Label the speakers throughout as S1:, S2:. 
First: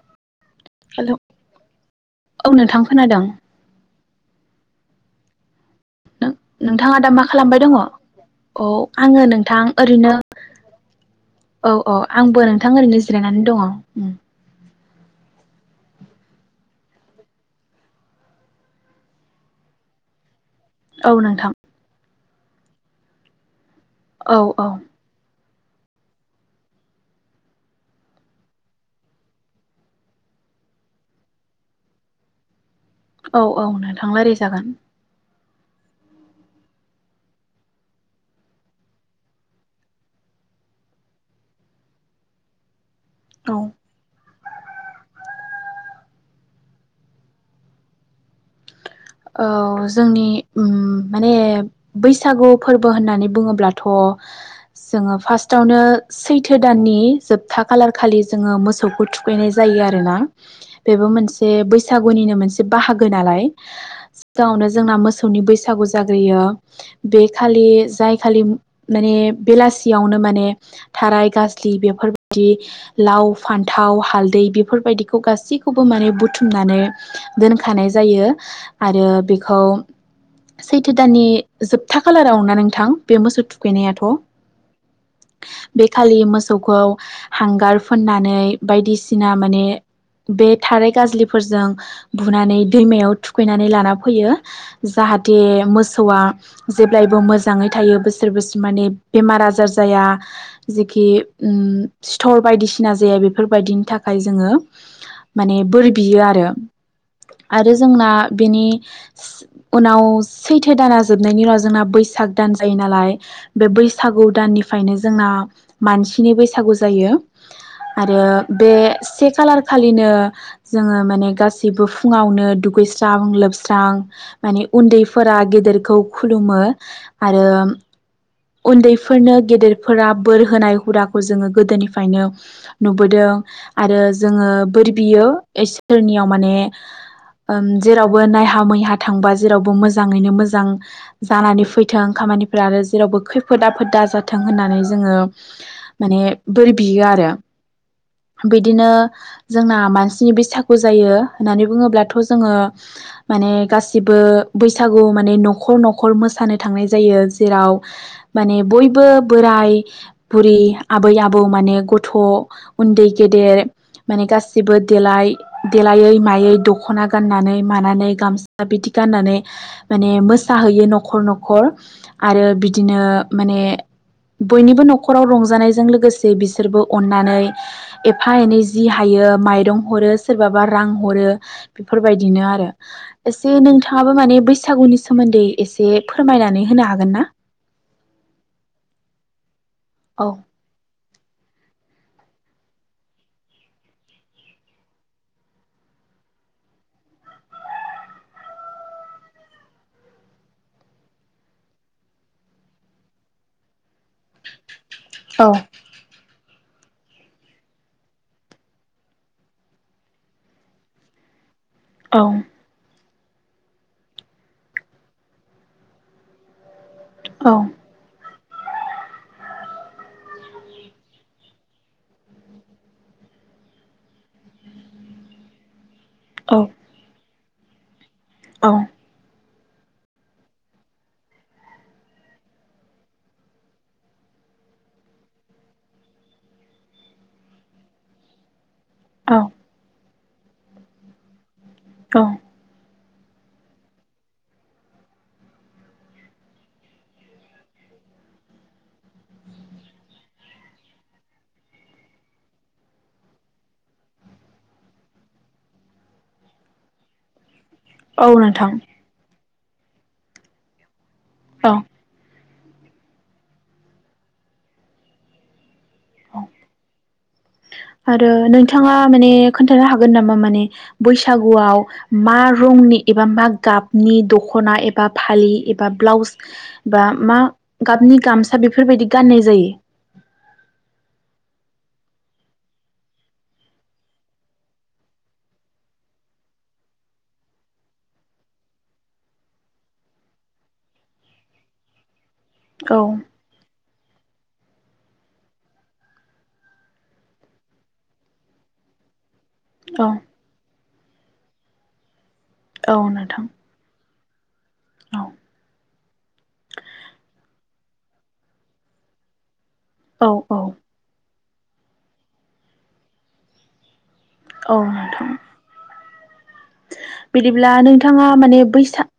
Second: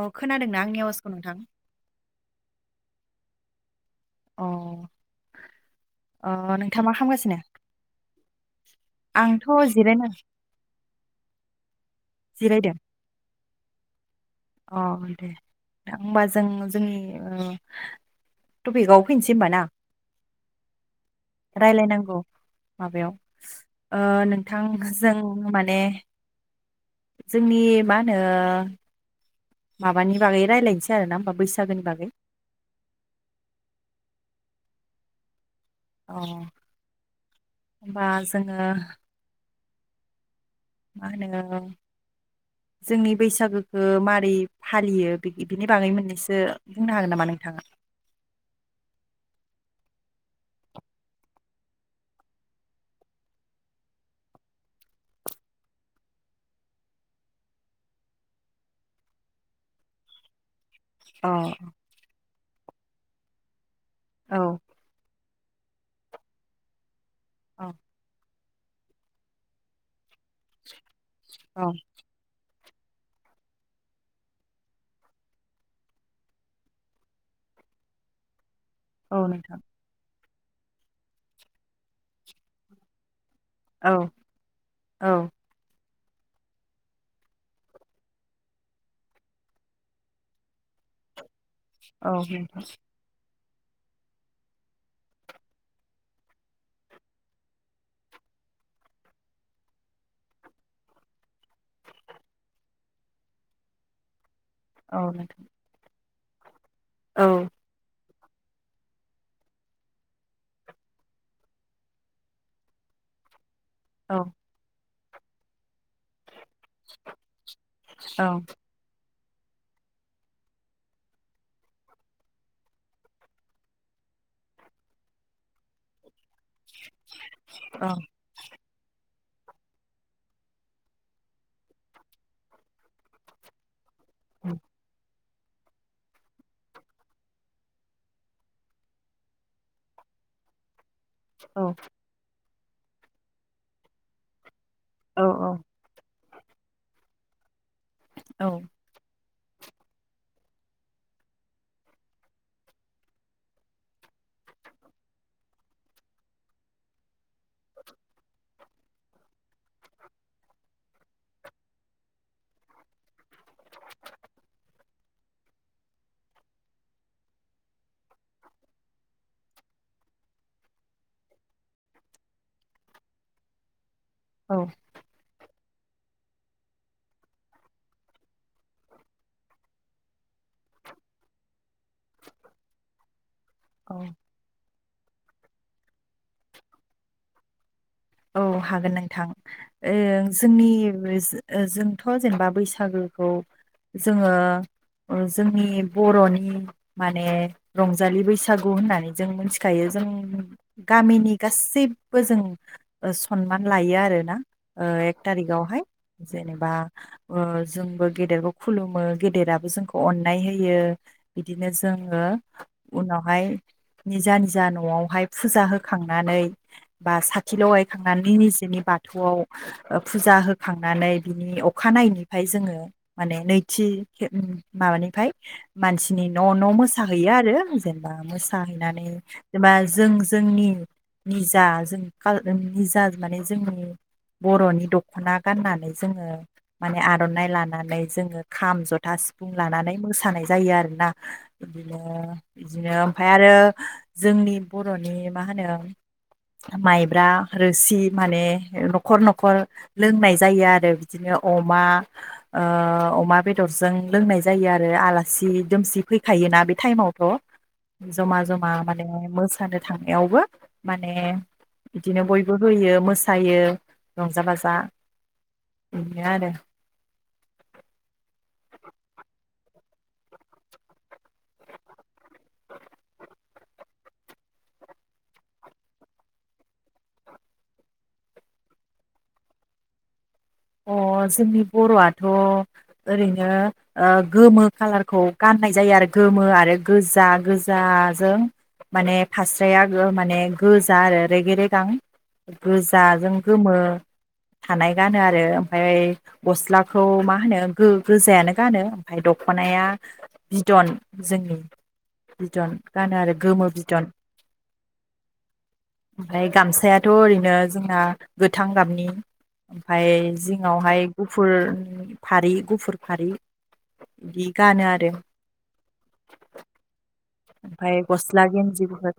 S1: अ खोनादोंना आंनि
S2: हेलौ
S1: आवाजखौ नोंथां
S2: औ नोंथां खोनादों
S1: अ
S2: नोंथाङा दा मा खालामबाय दङ औ आङो
S1: आंथ'
S2: नोंथां
S1: जिरायनो
S2: ओरैनो औ औ आंबो
S1: जिरायदों
S2: नोंथां ओरैनो जिरायनानै दङ
S1: अ दे दा होमबा जों जोंनि टपिकआव फैनोसै हबा ना
S2: औ नोंथां
S1: रायलायनांगौ माबायाव ओ
S2: औ
S1: नोंथां
S2: औ
S1: जों माने मे जोंनि मा होनो माबानि बा
S2: औ औ नों थांलाय
S1: [unintelligible] [inaudible] जोंनि
S2: औ
S1: बैसागोखौ मारै फालियो बे बिनि बागै मोननैसो बुंनो हागोन नामा नोंथाङा?
S2: औ जोंनि माने बैसागु फोर्बो होननानै बुङोब्लाथ' जोङो फार्स्टआवनो सैथो दाननि जोबथा खालार खालि जोङो मोसौखौ थुखैनाय जायो आरोना बेबो
S1: अ
S2: मोनसे बैसागुनिनो मोनसे बाहागो नालाय
S1: औ
S2: सिगाङावनो जोंना मोसौ सौनि बैसागु जाग्रोयो बे खालि
S1: औ
S2: जाय खालि माने बेलासियावनो माने थाराय
S1: औ
S2: गाज्लि बेफोरबायदि लाव फान्थाव हालदै बेफोरबायदिखौ गासैखौबो माने बुथुमनानै दोनखानाय जायो आरो
S1: औ
S2: बेखौ
S1: नोंथां
S2: सैथो दाननि जोबथा खालाराव ना नोंथां बे मोसौ
S1: औ
S2: थुखैनायाथ'
S1: औ
S2: खालि मोसौखौ हांगार फोननानै बायदिसिना माने बे थाराय गाज्लि फोरजों बुनानै
S1: नोंथां
S2: दैमायाव थु थुखैनानै लाना फैयो जाहाथे मोसौआ जेब्लायबो मोजाङै थायो बोसोर बोसोर माने बेमार आजार जाया जेखि उम सिथर बायदिसिना जाया बेफोरबायदिनि थाखाय जोङो
S1: औ नोंथां
S2: माने बोरि बियो आरो
S1: औ
S2: आरो जोंना बेनि उनाव सैथो दाना जोबनायनि उनाव जोंना बैसाग दान जायो नालाय बे
S1: औ
S2: बैसागु दाननिफ्रायनो जोंना मानसिनि बै सागु जायो आरो
S1: औ
S2: बे खालार खालिनो जोङो माने गासिबो फुङावनो दुगै स्रां लोबस्रां माने उन्दैफोरा गेदेरखौ खुलुमो आरो
S1: औ
S2: उन्दै फोरनो गेदेरफोरा बोर होनाय हुदाखौ जोङो गोदोनिफ्रायनो नुबोदों आरो जोङो बोर बियो इसोरनियाव माने जेरावबो नायहा मैहा थांबा जेरावबो मोजाङैनो मोजां
S1: औ
S2: जानानै फैथों खामानि आरो जेरावबो खैफोदा आफोदा दाजाथों होननानै जोङो
S1: औ
S2: माने बोर बियो आरो।
S1: औ
S2: बिदिनो जोंना मानसिनि बैसागु जायो होननानै बुङोब्लाथ' जोंङो माने गासिबो बैसागु माने न'खर न'खर मोसानो थांनाय जायो। जेराव माने बयबो बोराइ बुरि आबै आबौ माने गथ' उन्दै गेदेर माने गासैबो देलाय देलायै मायै दख'ना गाननानै मानानै गामसा बिदि गाननानै माने मोसाहैयो न'खर न'खर आरो बिदिनो माने बयनिबो न'खराव रंजानाय जों लोगोसे बिसोरबो अननानै एफा एनै जि हायो माइरं हरो सोरबाबा रां हरो बेफोरबायदिनो आरो। एसे
S1: औ औ
S2: नोंथाङाबो माने बैसागुनि सोमोन्दै एसे फोरमायनानै होनो हागोन ना?
S1: औ हागोन नोंथां। ओं
S2: औ
S1: जोंनि जों थ' जेनेबा बैसागुखौ जोंङो जोंनि बर'नि माने रंजालि बैसागु होननानै जों मिथिखायो जों गामिनि गासैबो जों सनमान लायो आरो। ना एक थारिक
S2: औ
S1: आवहाय जेनेबा जोंबो गेदेरबो खुलुमो गेदेराबो जोंखौ अन्नाय होयो। बिदिनो
S2: औ
S1: जोंङो उनावहाय निजा निजा न'आवहाय फुजा होखांनानै बा साथि लगाय निजेनि बाथौआव फुजा होखांनानै बिनि अखानायैनिफ्राय जोंङो माने नैथि माबानिफ्राय मानसिनि न' न' मोसाहैयो आरो। जेन
S2: औ
S1: मोसाहैनानै जेनेबा जों जोंनि निजा जों खाल निजा माने जोंनि बर'नि दख'ना गाननानै जोंङो माने आर'नाइ लानानै जोंङो खाम ज'था सिफुं लानानै मो सानाय जायो आरोना। बिदिनो
S2: औ
S1: बिदिनो ओमफ्राय आरो जोंनि बर'नि मा होनो माइ ब्रा रोसि माने न'खर न'खर लोंनाय जायो आरो बिदिनो अमा ओ अमा बेदरजों लोंनाय जायो आरो आलासि दुमसि फैखायोना बे टाइमावथ'।
S2: औ
S1: जमा जमा
S2: नोंथां
S1: माने मो सानो थांनायावबो माने
S2: औ
S1: बिदिनो बयबो होयो मोसायो रंजा बाजा बिदिनो आरो।
S2: आरो नोंथाङा माने खोन्थानो हागोन नामा माने बैसागुआव मा रंनि एबा मा गाबनि दखना एबा फालि एबा ब्लाउस बा मा गाबनि गामसा बेफोरबायदि गाननाय जायो
S1: अह जोंनि बर'आथ ओरैनो गोमो खाालारखौ गाननाय जायो आरो गोमो आरो गोजा गोजाजों माने फास्राया माने गोजा आरो रेगे रेगां
S2: औ
S1: गोजाजों गोमो थानाय गानो आरो ओमफ्राय गसलाखौ मा होनो गोजायानो गानो ओमफ्राय दख'नाया
S2: औ
S1: बिदन जोंनि बिदन
S2: औ
S1: गानो आरो
S2: नोंथां
S1: गोमो बिदन [inaudible]
S2: औ
S1: ओमफ्राय गामसायाथ' ओरैनो जोंना गोथां गाबनि ओमफ्राय
S2: औ औ
S1: जिङावहाय गुफुर फारि गुफुर फारि बि
S2: औ
S1: गानो आरो
S2: नोंथां बिदिब्ला
S1: ओमफाय
S2: नोंथाङा
S1: गस्ला
S2: माने बैसा
S1: गेन्जिफोर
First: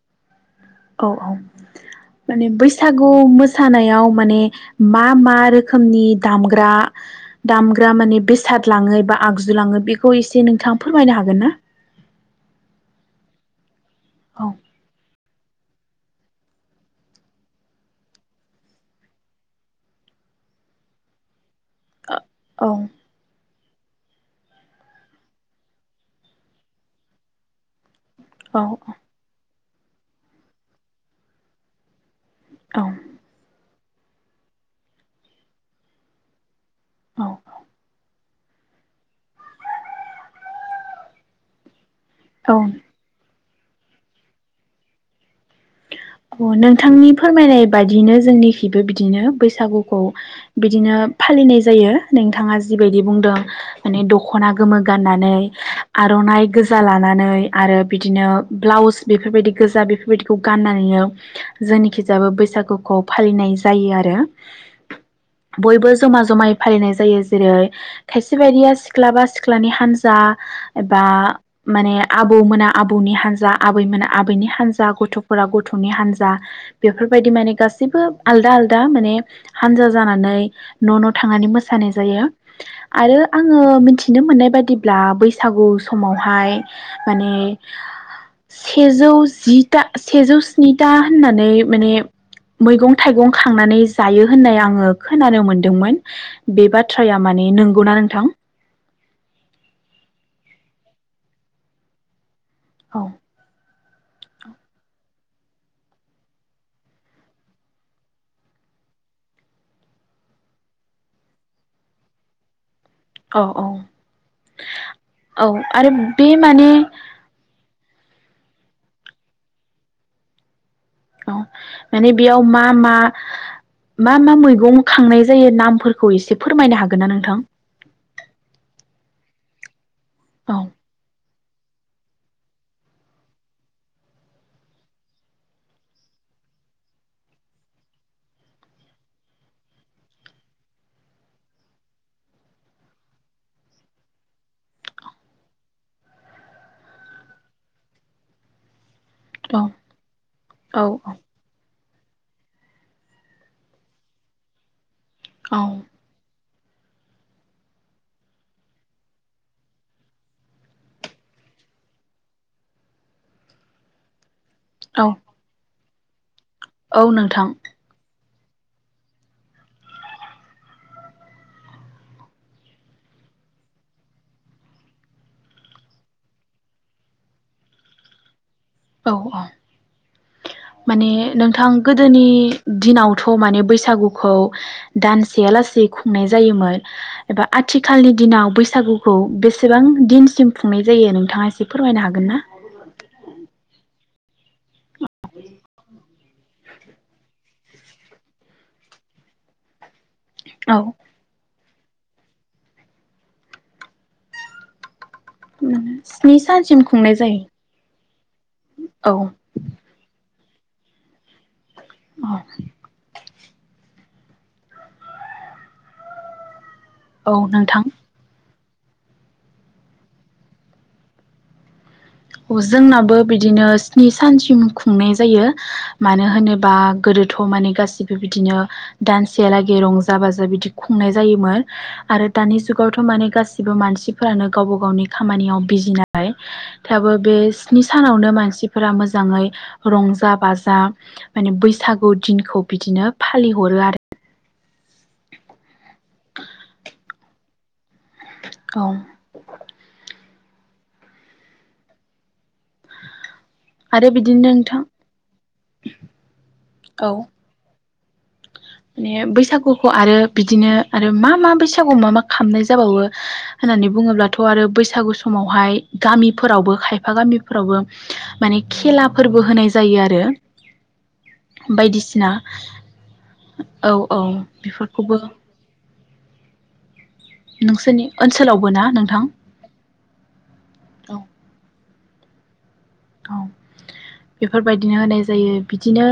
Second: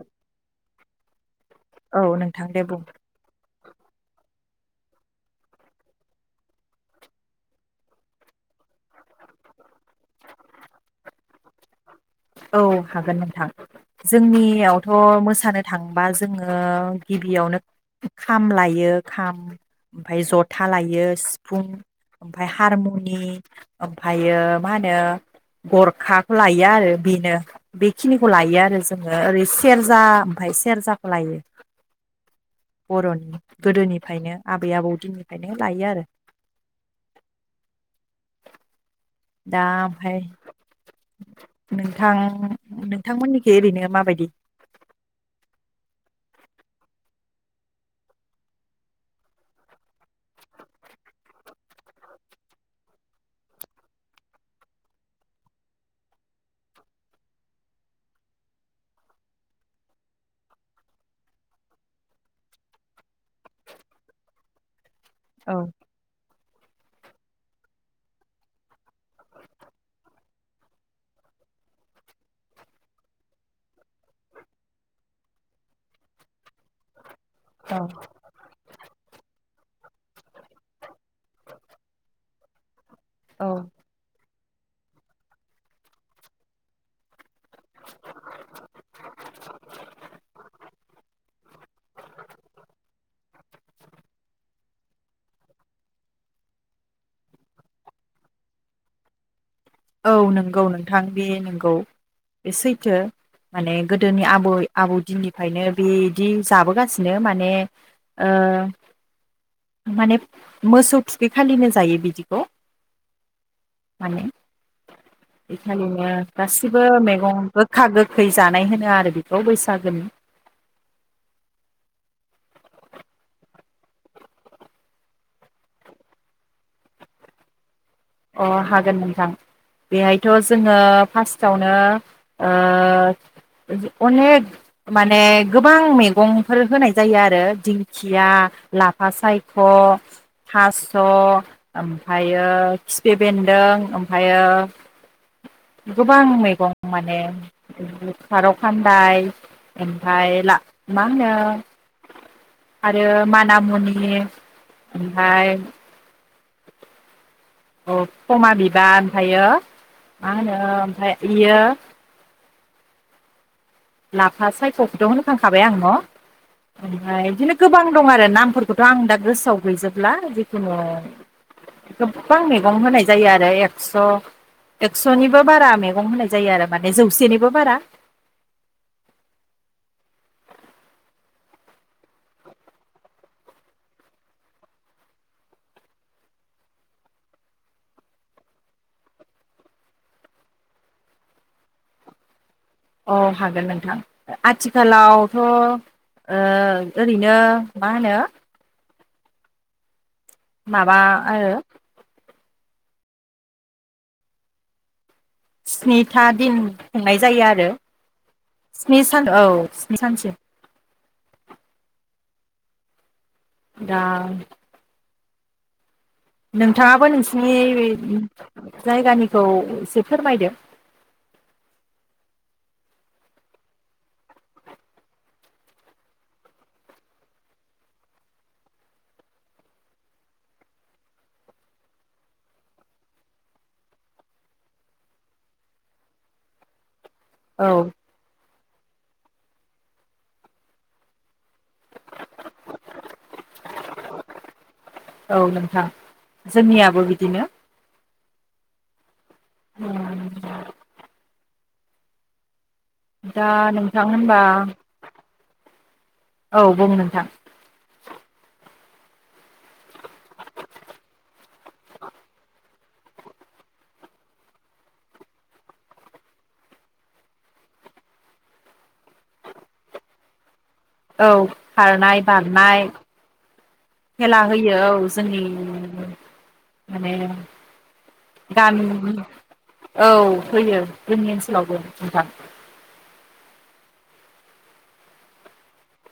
S2: औ औ
S1: औ
S2: माने
S1: नोंथां दे बुं
S2: बैसागु मोसानायाव माने मा मा रोखोमनि दामग्रा दामग्रा माने बेसाद लांङो एबा आगजु लांङो बे खौ एसे नोंथाङा फोरमायनो हागोन ना
S1: औ हागोन नोंथां
S2: औ
S1: जोंनियावथ' मोसानो थांबा जोंङो गिबियावनो खाम लायो खाम ओमफ्राय जथा लायो सि फुं
S2: औ
S1: ओमफ्राय हारमुनि ओमफ्रायो मा होनो गरखाखौ लायो आरो बेनो बे खिनिखौ लायो
S2: औ
S1: आरो जोंङो ओरै सेरजा ओमफ्राय सेरजाखौ लायो
S2: औ
S1: बर'नि गोदोनिफ्रायनो आबै आबौ दिननिफ्रायनो लायो आरो
S2: औ औ
S1: दा ओमफ्राय नों थां
S2: औ
S1: नोंथांमोननि एरैनो माबायदि [inaudible]
S2: नोंथांनि फोरमायनाय बायदियैनो जोंनिथिंबो बिदिनो बैसागुखौ बिदिनो फालिनाय जायो नोंथाङा जिबायदि बुंदों माने दख'ना गोमो गाननानै आर'नाइ गोजा लानानै आरो बिदिनो ब्लाउस बेफोरबायदि गोजा बेफोरबायदिखौ गाननानै जोंनिखि जाबो बैसागुखौ फालिनाय जायो आरो
S1: औ
S2: बयबो जमा जमायै फालिनाय जायो जेरै खायसे बायदिया सिख्लाबा सिख्लानि हान्जा एबा माने आबौमोना आबौनि हान्जा आबै मोना आबैनि हान्जा गथ' फोरा गथनि हान्जा बे बे बायदि माने
S1: औ
S2: गासिबो आलदा आलदा माने हानजा जानानै न' न'थांनानै मोसानाय जायो। आरो
S1: औ
S2: आङो मिथिनो मोननाय बे बादिब्ला बैसागु समावहाय माने सेजौ जि सेजौ स्निथा होननानै माने मैगं-थाइगं खांनानै जायो होननाय आङो खोनानो मोनदोंमोन बे बाथ्राया माने नंगौना नोंथां?
S1: औ नोंगौ नोंथां बे नोंगौ सैथो
S2: औ
S1: माने गोदोनि आबै आबौ दिननिफ्रायनो बेदि जाबोगासिनो माने ओ माने मोसौ थुफैखालिनो जायो बिदिखौ।
S2: औ औ। औ आरो
S1: इटालिनो
S2: बे माने
S1: गासिबो मैगंबो खाग गोखै जानाय होनो आरो बेखौ बैसागोनि।
S2: औ माने बेयाव मा मा मा मा मैगं खांनाय जायो नामफोरखौ एसे फोरमायनो हागोन ना नोंथां?
S1: अ हागोन नोंथां। बेहायथ'
S2: औ
S1: जोङो फार्स्ट आवनो ओ अनेक माने गोबां मैगंफोर होनाय जायो आरो दिंखिया लाफा सायख थास ओमफायो। खिफि बेन्दों ओमफायो गोबां मैगं माने खाराव खान न्दाइ
S2: औ
S1: ओमफाय ला
S2: औ
S1: मा होनो आरो माना मुनि ओमफाय
S2: औ
S1: औ क'मा बिबार ओमफायो मा होनो ओमफाय इयो ना फा सायख'खौथ'
S2: औ
S1: होनोखांखाबाय आं न'
S2: औ
S1: ओमफाय
S2: नोंथां
S1: इदिनो गोबां दं आरो ना फोरफोरखौथ' आं दा गोसोआव गैजोबला जिखुनु गोबां मैगं होनाय जायो आरो एक्स एक्सनिबो बारा मैगं होनाय जायो आरो माने जौसेनिबो बारा।
S2: औ औ माने नोंथां गोदोनि दिनावथ' माने बैसागुखौ दानसेया लासे खुंनाय जायोमोन एबा आथिखालनि दिनाव बैसागुखौ बेसेबां दिनसिम खुंनाय जायो नोंथाङा एसे फोरमायनो हागोन ना?
S1: अ हागोन नोंथां। ओ आथिखालावथ' ओ ओरैनो मा होनो?
S2: औ
S1: माबा आरो स्निथा दिन खुंनाय जायो आरो स्नि सान औ स्नि सानसिम।
S2: औ।
S1: दा नोंथाङाबो
S2: औ
S1: नोंसिनि
S2: नोंथां
S1: जायगानिखौ एसे फोरमायदो।
S2: औ जोंनाबो बिदिनो स्नि सानसिम खुंनाय जायो मानो होनोबा गोदोथ माने गासिबो बिदिनो दानसेहालागै रंजा बाजा बिदि खुंनाय जायोमोन आरो दानि जुगावथ माने गासिबो मानसिफोरानो गावबा गावनि खामानियाव बिजि नालाय दाबो बे
S1: औ
S2: स्नि सानावनो मानसि फोरा मोजाङै रंजा बाजा माने बैसागु दिनखौ बिदिनो फालिहरो आरो
S1: औ नोंथां जोंनियाबो बिदिनो
S2: औ।
S1: [inaudible] दा नोंथां
S2: आरो बिदिनो
S1: होनबा
S2: नोंथां
S1: औ बुं
S2: औ
S1: नोंथां।
S2: माने बैसागुखौ आरो बिदिनो आरो मा मा बैसागुआव मा मा खालामनाय जाबावो होननानै बुङोब्लाथ' आरो बैसागु समावहाय गामिफोरावबो खायफा गामिफोरावबो माने खेला फोरबो होनाय जायो आरो।
S1: औ खारनाय,
S2: बायदिसिना
S1: बारनाय
S2: औ औ
S1: खेला होयो औ
S2: बेफोरखौबो
S1: जोंनि [inaudible] माने
S2: नोंसोरनि ओनसोलावबो
S1: दान
S2: ना नोंथां
S1: औ होयो
S2: औ
S1: जोंनि ओनसोलावबो नोंथां।
S2: औ, बेफोरबायदिनो होनाय जायो बिदिनो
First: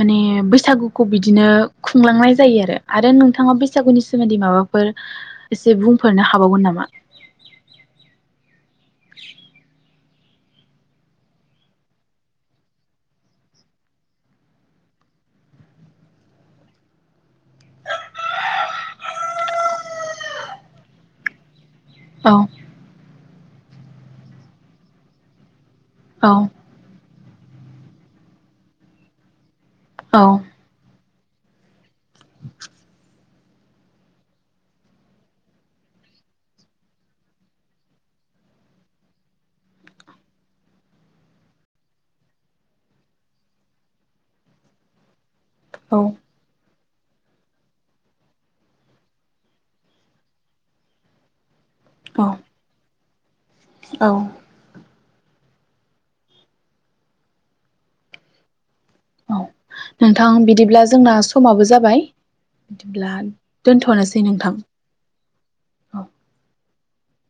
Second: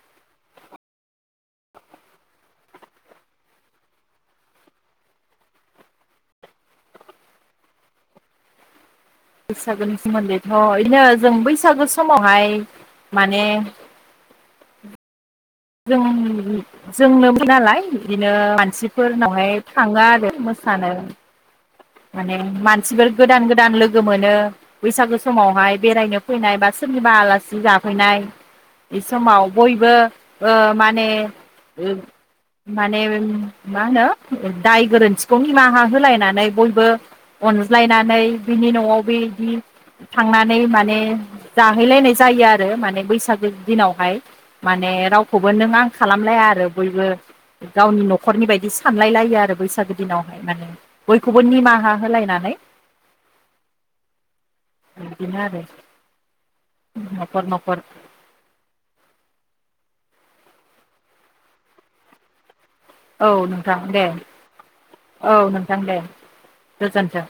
S2: माने बैसागुखौ बिदिनो खुंलांनाय जायो आरो। आरो नोंथाङा बैसागुनि सोमोन्दै माबाफोर एसे बुंफोरनो हाबावगोन नामा?
S1: बैसागो नि सोमोन्दैथ' बिदिनो जों बैसागो समावहाय माने जों जोंनोमोन नालाय बिदिनो मानसिफोरनावहाय थाङो आरो मोसानो
S2: औ
S1: माने मानसि फोर गोदान गोदान लोगो मोनो बैसागो समावहाय। बेरायनो
S2: औ
S1: फैनाय बा सोरनिबा आला सि जाफैनाय बे समाव बयबो
S2: औ
S1: ओ माने ओ माने मा होनो दाय गोरोन्थिखौ निमाहा होलायनानै बय बो अनज्लायनानै बिनि न'आव बे बिदि थांनानै माने जाहैलायनाय जायो आरो माने बैसागो दिनावहाय। माने राव खौबो नों आं
S2: औ
S1: खालामलाया आरो बयबो गावनि न'खरनि बायदि सानलाय लायो आरो बैसागो दिनावहाय माने बयखौ बयनिमा हा होलायनानै
S2: औ।
S1: बिदिनो आरो। नखर नखर
S2: औ नोंथां बिदिब्ला जोंना समाबो जाबाय। बिदिब्ला
S1: औ नोंथां दे
S2: दोनथ'नोसै नोंथां
S1: औ नोंथां
S2: औ
S1: दे गोजोन न्थों।